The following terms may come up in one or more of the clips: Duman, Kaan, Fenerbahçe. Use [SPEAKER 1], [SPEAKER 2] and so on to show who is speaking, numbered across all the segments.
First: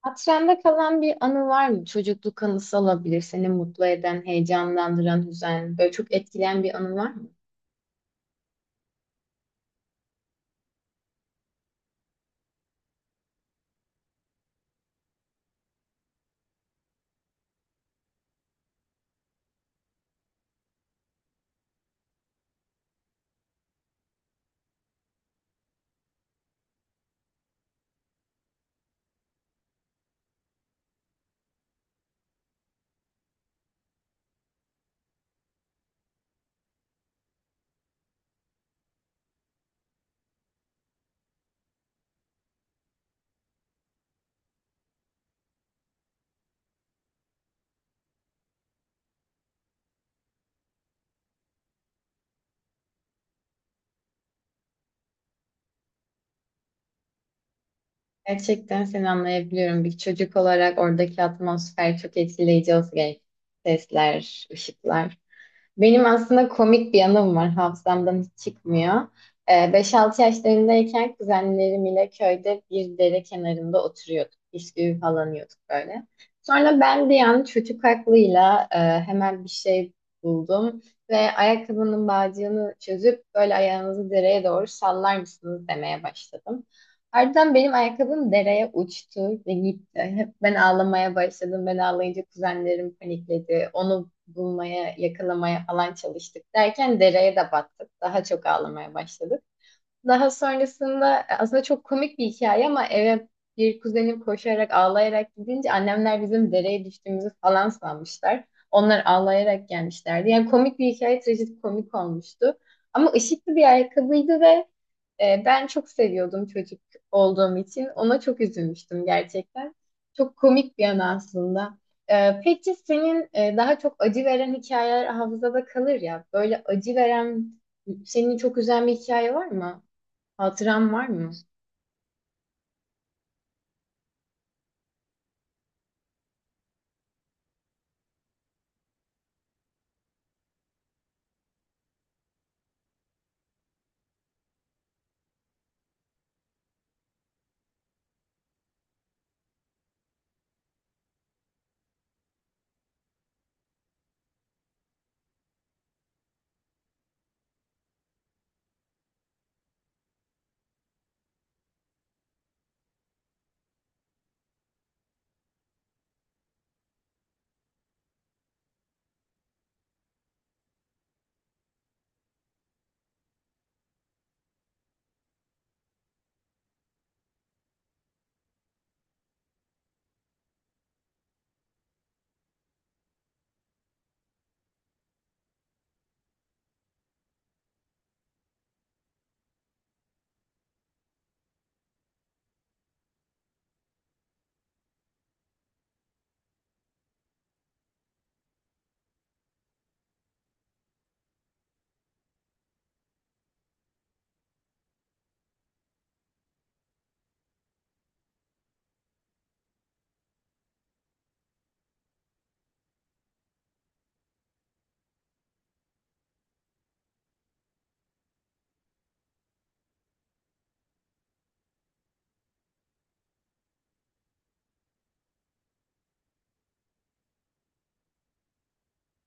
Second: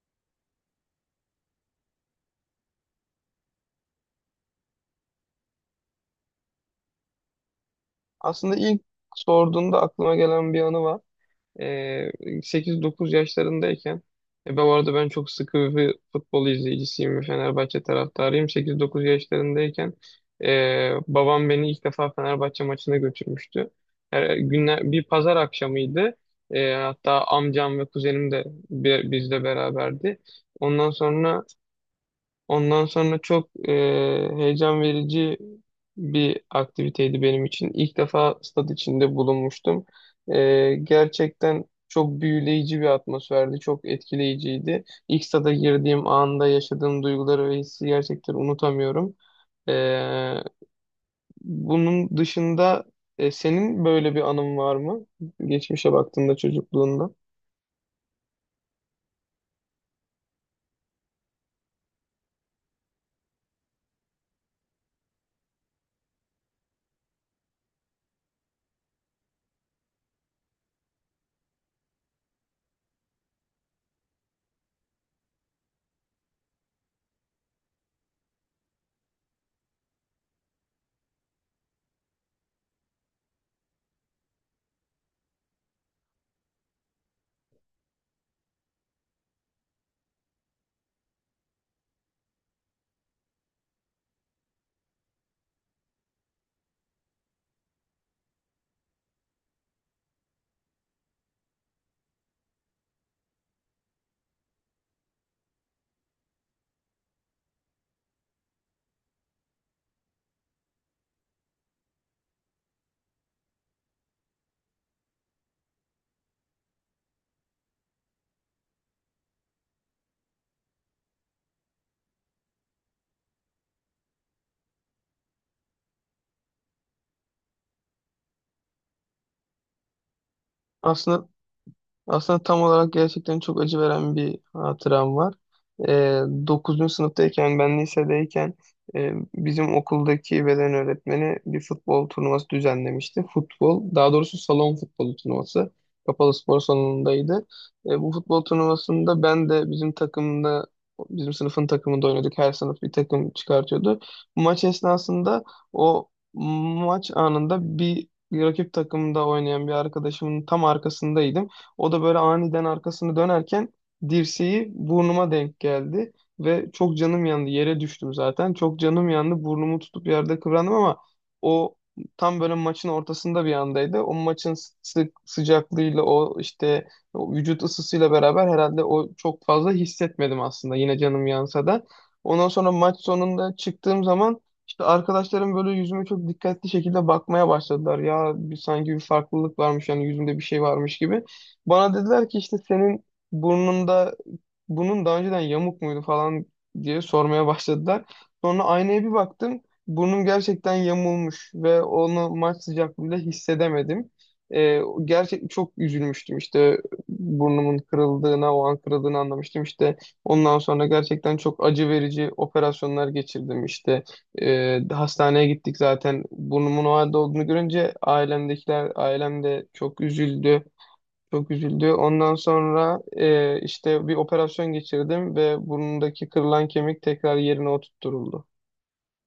[SPEAKER 1] Hatırında kalan bir anı var mı? Çocukluk anısı olabilir. Seni mutlu eden, heyecanlandıran, üzen, böyle çok etkileyen bir anı var mı?
[SPEAKER 2] Aslında ilk sorduğunda aklıma gelen bir anı var. Ee, 8-9 yaşlarındayken ben bu arada çok sıkı bir futbol izleyicisiyim ve Fenerbahçe taraftarıyım. 8-9 yaşlarındayken babam beni ilk defa Fenerbahçe maçına götürmüştü. Bir pazar akşamıydı. Hatta amcam ve kuzenim de bizle beraberdi. Ondan sonra Ondan sonra çok heyecan verici bir aktiviteydi benim için. İlk defa stat içinde bulunmuştum. Gerçekten çok büyüleyici bir atmosferdi, çok etkileyiciydi. İlk stada girdiğim anda yaşadığım duyguları ve hissi gerçekten unutamıyorum. E, Bunun dışında senin böyle bir anın var mı? Geçmişe baktığında çocukluğunda.
[SPEAKER 1] Gerçekten seni anlayabiliyorum. Bir çocuk olarak oradaki atmosfer çok etkileyici olsa gerek. Sesler, ışıklar. Benim aslında komik bir yanım var. Hafızamdan hiç çıkmıyor. 5-6 yaşlarındayken kuzenlerim ile köyde bir dere kenarında oturuyorduk. Bisküvi falan yiyorduk böyle. Sonra ben de yani çocuk aklıyla hemen bir şey buldum. Ve ayakkabının bağcığını çözüp böyle ayağınızı dereye doğru sallar mısınız demeye başladım. Ardından benim ayakkabım dereye uçtu ve gitti. Hep ben ağlamaya başladım. Ben ağlayınca kuzenlerim panikledi. Onu bulmaya, yakalamaya falan çalıştık derken dereye de battık. Daha çok ağlamaya başladık. Daha sonrasında aslında çok komik bir hikaye ama eve bir kuzenim koşarak ağlayarak gidince annemler bizim dereye düştüğümüzü falan sanmışlar. Onlar ağlayarak gelmişlerdi. Yani komik bir hikaye komik olmuştu. Ama ışıklı bir ayakkabıydı ve ben çok seviyordum çocuk olduğum için. Ona çok üzülmüştüm gerçekten. Çok komik bir an aslında. Peki senin daha çok acı veren hikayeler hafızada kalır ya. Böyle acı veren, seni çok üzen bir hikaye var mı? Hatıram var
[SPEAKER 2] Aslında
[SPEAKER 1] mı?
[SPEAKER 2] Aslında tam olarak gerçekten çok acı veren bir hatıram var. Ee, 9. sınıftayken ben lisedeyken bizim okuldaki beden öğretmeni bir futbol turnuvası düzenlemişti. Futbol, daha doğrusu salon futbolu turnuvası. Kapalı spor salonundaydı. Bu futbol turnuvasında ben de bizim sınıfın takımında oynadık. Her sınıf bir takım çıkartıyordu. Maç esnasında o maç anında bir rakip takımda oynayan bir arkadaşımın tam arkasındaydım. O da böyle aniden arkasını dönerken dirseği burnuma denk geldi ve çok canım yandı. Yere düştüm zaten. Çok canım yandı. Burnumu tutup yerde kıvrandım ama o tam böyle maçın ortasında bir andaydı. O maçın sıcaklığıyla o vücut ısısıyla beraber herhalde çok fazla hissetmedim aslında yine canım yansa da. Ondan sonra maç sonunda çıktığım zaman işte arkadaşlarım böyle yüzüme çok dikkatli şekilde bakmaya başladılar. Ya sanki bir farklılık varmış, yani yüzümde bir şey varmış gibi. Bana dediler ki işte senin burnunda bunun daha önceden yamuk muydu falan diye sormaya başladılar. Sonra aynaya bir baktım. Burnum gerçekten yamulmuş ve onu maç sıcaklığında hissedemedim. Gerçek çok üzülmüştüm işte burnumun kırıldığına o an kırıldığını anlamıştım. İşte ondan sonra gerçekten çok acı verici operasyonlar geçirdim işte. Hastaneye gittik zaten. Burnumun o halde olduğunu görünce ailemdekiler ailem de çok üzüldü çok üzüldü. Ondan sonra işte bir operasyon geçirdim ve burnundaki kırılan kemik tekrar yerine oturtturuldu.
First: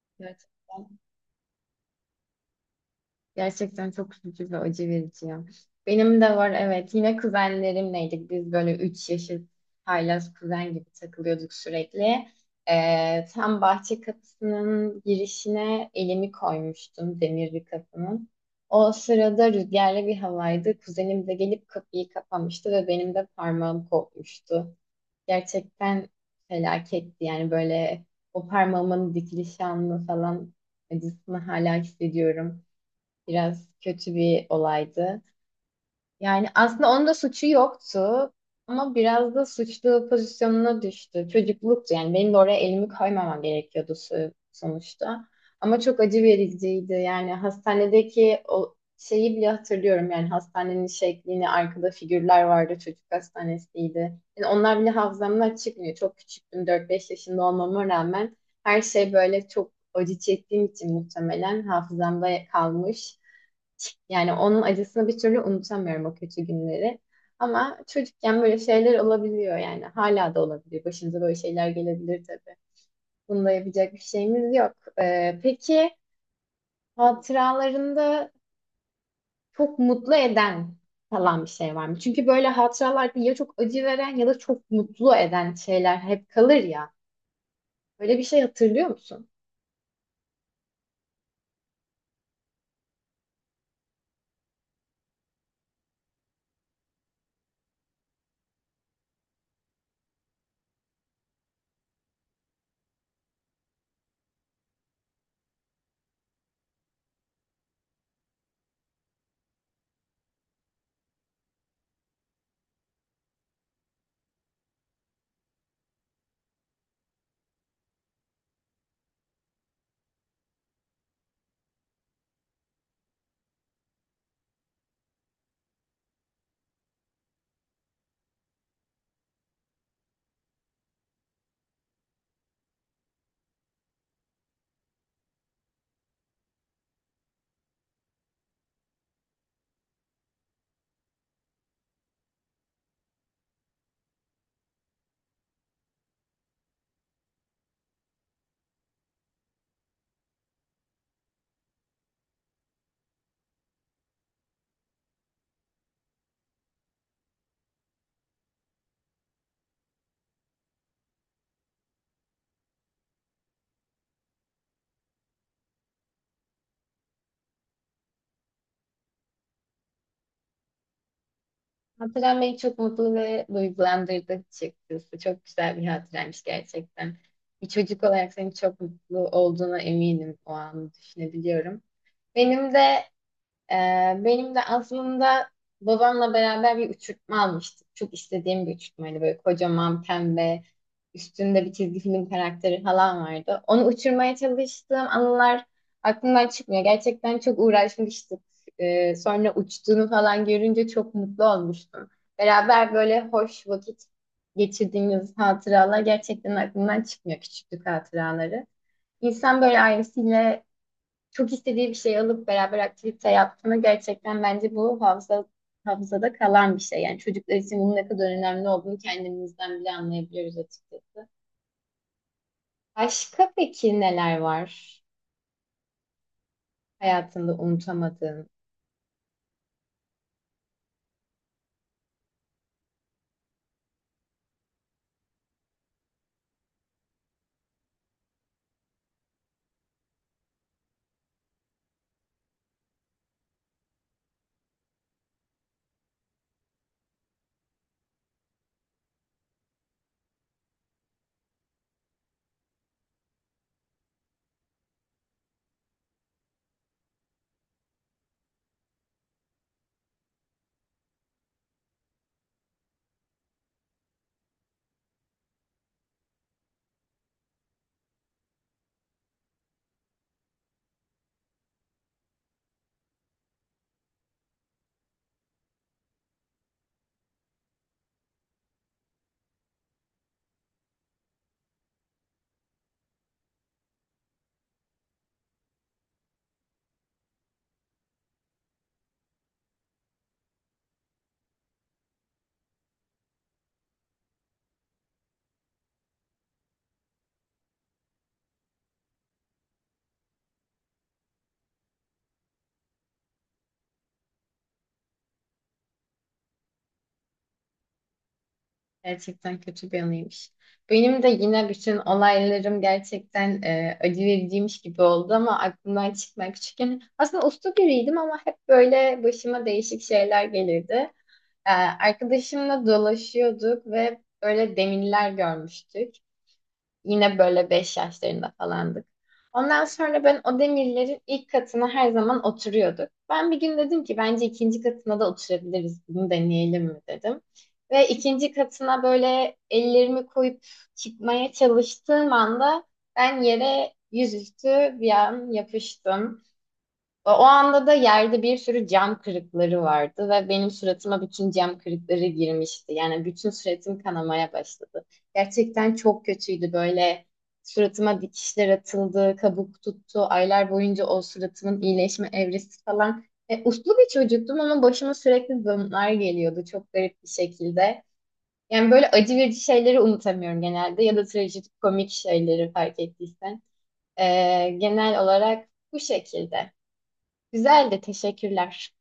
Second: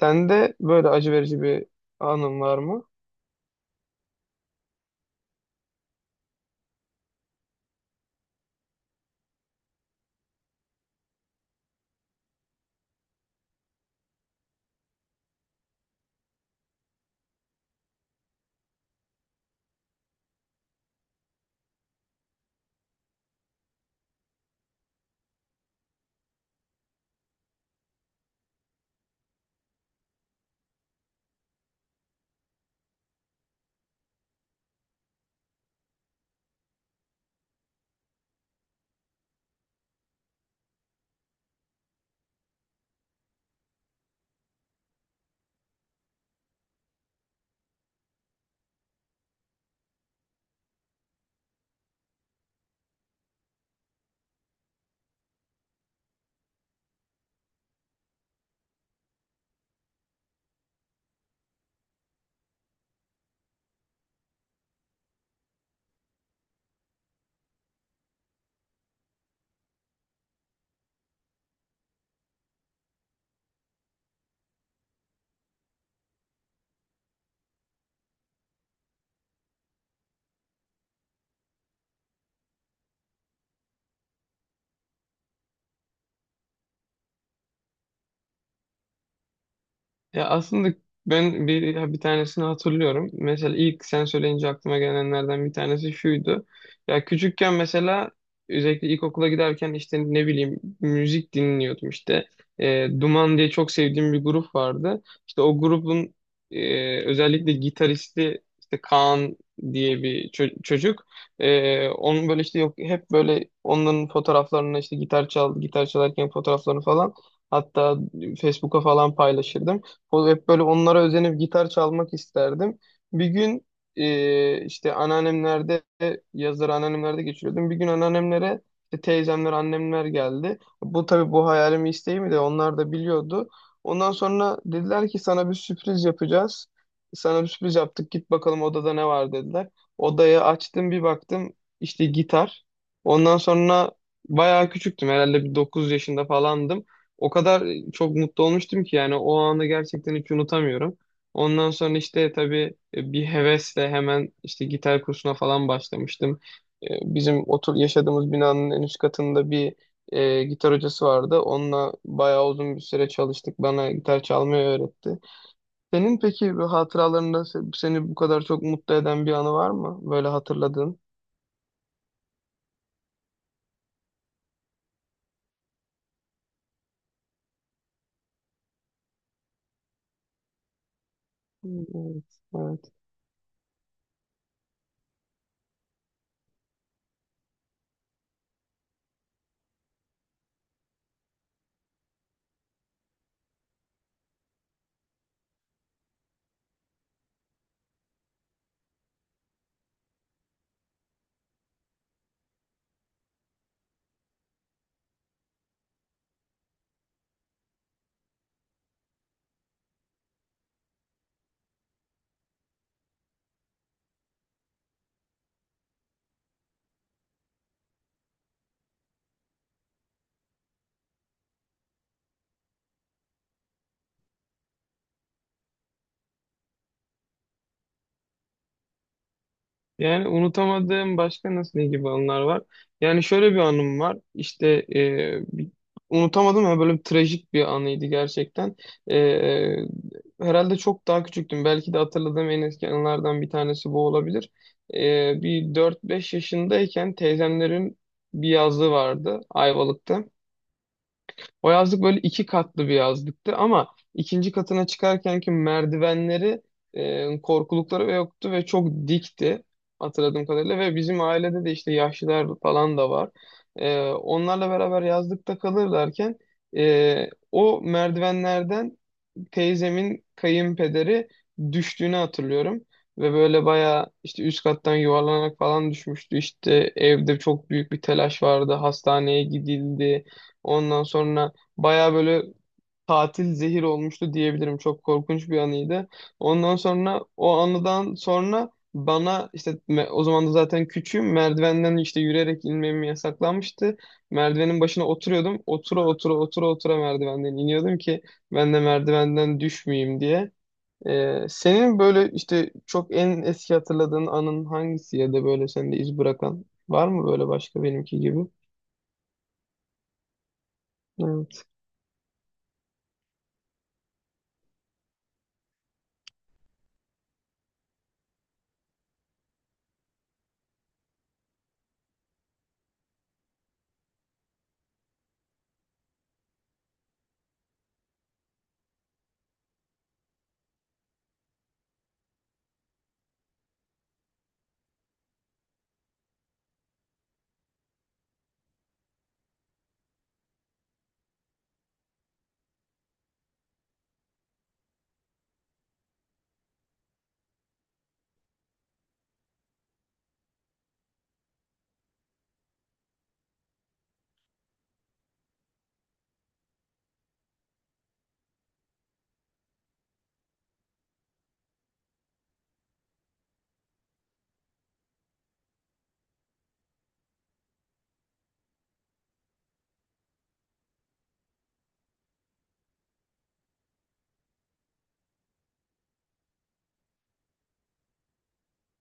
[SPEAKER 2] Sende böyle
[SPEAKER 1] Gerçekten,
[SPEAKER 2] acı verici bir anın var mı?
[SPEAKER 1] gerçekten çok üzücü ve acı verici ya. Benim de var, evet. Yine kuzenlerimleydik. Biz böyle 3 yaşlı haylaz kuzen gibi takılıyorduk sürekli. Tam bahçe kapısının girişine elimi koymuştum demir bir kapının. O sırada rüzgarlı bir havaydı. Kuzenim de gelip kapıyı kapamıştı ve benim de parmağım kopmuştu. Gerçekten felaketti. Yani böyle o parmağımın dikiliş anını falan acısını hala hissediyorum. Biraz kötü bir olaydı. Yani aslında onun da suçu yoktu ama biraz da suçlu pozisyonuna düştü. Çocukluktu, yani benim de oraya elimi koymamam gerekiyordu sonuçta. Ama çok acı vericiydi, yani hastanedeki o şeyi bile hatırlıyorum, yani hastanenin şeklini, arkada figürler vardı, çocuk hastanesiydi. Yani onlar bile hafızamdan çıkmıyor. Çok küçüktüm, dört beş yaşında olmama rağmen her şey böyle çok acı çektiğim için muhtemelen hafızamda kalmış. Yani onun acısını bir türlü unutamıyorum, o kötü günleri. Ama çocukken böyle şeyler olabiliyor yani. Hala da olabilir. Başımıza böyle şeyler gelebilir tabii. Bunda yapacak bir şeyimiz yok. Peki hatıralarında çok mutlu eden falan bir şey var mı? Çünkü böyle hatıralarda ya çok acı veren ya da çok mutlu eden şeyler hep kalır ya. Böyle bir şey hatırlıyor musun?
[SPEAKER 2] Ya aslında ben bir tanesini hatırlıyorum. Mesela ilk sen söyleyince aklıma gelenlerden bir tanesi şuydu. Ya küçükken mesela özellikle ilkokula giderken işte ne bileyim müzik dinliyordum işte. Duman diye çok sevdiğim bir grup vardı. İşte o grubun özellikle gitaristi işte Kaan diye bir çocuk. Onun böyle işte yok hep böyle onların fotoğraflarını işte gitar çalarken fotoğraflarını falan, hatta Facebook'a falan paylaşırdım. O hep böyle onlara özenip gitar çalmak isterdim. Bir gün işte yazları anneannemlerde geçiriyordum. Bir gün anneannemlere işte teyzemler, annemler geldi. Bu hayalimi, isteğimi de onlar da biliyordu. Ondan sonra dediler ki sana bir sürpriz yapacağız. Sana bir sürpriz yaptık. Git bakalım odada ne var dediler. Odayı açtım bir baktım işte gitar. Ondan sonra bayağı küçüktüm, herhalde bir 9 yaşında falandım. O kadar çok mutlu olmuştum ki yani o anı gerçekten hiç unutamıyorum. Ondan sonra işte tabii bir hevesle hemen işte gitar kursuna falan başlamıştım. Ee, Bizim yaşadığımız binanın en üst katında bir gitar hocası vardı. Onunla bayağı uzun bir süre çalıştık. Bana gitar çalmayı öğretti. Senin peki bir hatıralarında seni bu kadar çok mutlu eden bir anı var mı? Böyle hatırladığın.
[SPEAKER 1] Hatıran beni çok mutlu ve duygulandırdı açıkçası. Çok güzel bir hatıraymış gerçekten. Bir çocuk olarak senin çok mutlu olduğuna eminim, o anı düşünebiliyorum.
[SPEAKER 2] Evet,
[SPEAKER 1] Benim de
[SPEAKER 2] evet.
[SPEAKER 1] ee, benim de aslında babamla beraber bir uçurtma almıştık. Çok istediğim bir uçurtmaydı. Böyle kocaman pembe, üstünde bir çizgi film karakteri falan vardı. Onu uçurmaya çalıştığım anılar aklımdan çıkmıyor. Gerçekten çok uğraşmıştık. Sonra uçtuğunu falan görünce çok mutlu olmuştum. Beraber böyle hoş vakit geçirdiğimiz hatıralar gerçekten aklımdan çıkmıyor, küçüklük hatıraları. İnsan böyle ailesiyle çok istediği bir şey alıp beraber aktivite yaptığını, gerçekten bence bu hafıza, hafızada kalan bir şey. Yani çocuklar için bunun ne kadar önemli olduğunu kendimizden bile anlayabiliyoruz açıkçası. Başka peki neler var hayatında unutamadığın?
[SPEAKER 2] Yani unutamadığım başka nasıl ne gibi anılar var? Yani şöyle bir anım var. İşte e, bir- unutamadım ama böyle bir trajik bir anıydı gerçekten. E, Herhalde çok daha küçüktüm. Belki de hatırladığım en eski anılardan bir tanesi bu olabilir. Bir 4-5 yaşındayken teyzemlerin bir yazlığı vardı Ayvalık'ta. O yazlık böyle iki katlı bir yazlıktı ama ikinci katına çıkarkenki merdivenleri, korkulukları ve yoktu ve çok dikti hatırladığım kadarıyla ve bizim ailede de işte yaşlılar falan da var. Onlarla beraber yazlıkta kalırlarken o merdivenlerden teyzemin kayınpederi düştüğünü hatırlıyorum. Ve böyle bayağı işte üst kattan yuvarlanarak falan düşmüştü. İşte evde çok büyük bir telaş vardı. Hastaneye gidildi. Ondan sonra bayağı böyle tatil zehir olmuştu diyebilirim. Çok korkunç bir anıydı. Ondan sonra o anıdan sonra bana işte o zaman da zaten küçüğüm, merdivenden işte yürüyerek inmem yasaklanmıştı. Merdivenin başına oturuyordum. Otura otura merdivenden iniyordum ki ben de merdivenden düşmeyeyim diye. Senin böyle işte çok en eski hatırladığın anın hangisi ya da böyle sende iz bırakan var mı böyle başka benimki gibi?
[SPEAKER 1] Gerçekten kötü bir anıymış. Benim de yine bütün olaylarım gerçekten acı vericiymiş gibi oldu ama aklımdan çıkmayan, küçükken aslında uslu biriydim ama hep böyle başıma değişik şeyler gelirdi. Arkadaşımla dolaşıyorduk ve böyle demirler görmüştük. Yine böyle 5 yaşlarında falandık. Ondan sonra ben o demirlerin ilk katına her zaman oturuyorduk. Ben bir gün dedim ki bence ikinci katına da oturabiliriz. Bunu deneyelim mi dedim. Ve ikinci katına böyle ellerimi koyup çıkmaya çalıştığım anda ben yere yüzüstü bir an yapıştım. O anda da yerde bir sürü cam kırıkları vardı ve benim suratıma bütün cam kırıkları girmişti. Yani bütün suratım kanamaya başladı. Gerçekten çok kötüydü böyle. Suratıma dikişler atıldı, kabuk tuttu. Aylar boyunca o suratımın iyileşme evresi falan. Uslu bir çocuktum ama başıma sürekli bunlar geliyordu, çok garip bir şekilde. Yani böyle acı verici şeyleri unutamıyorum genelde ya da trajikomik, komik şeyleri, fark ettiysen. E, genel olarak bu şekilde. Güzeldi, teşekkürler.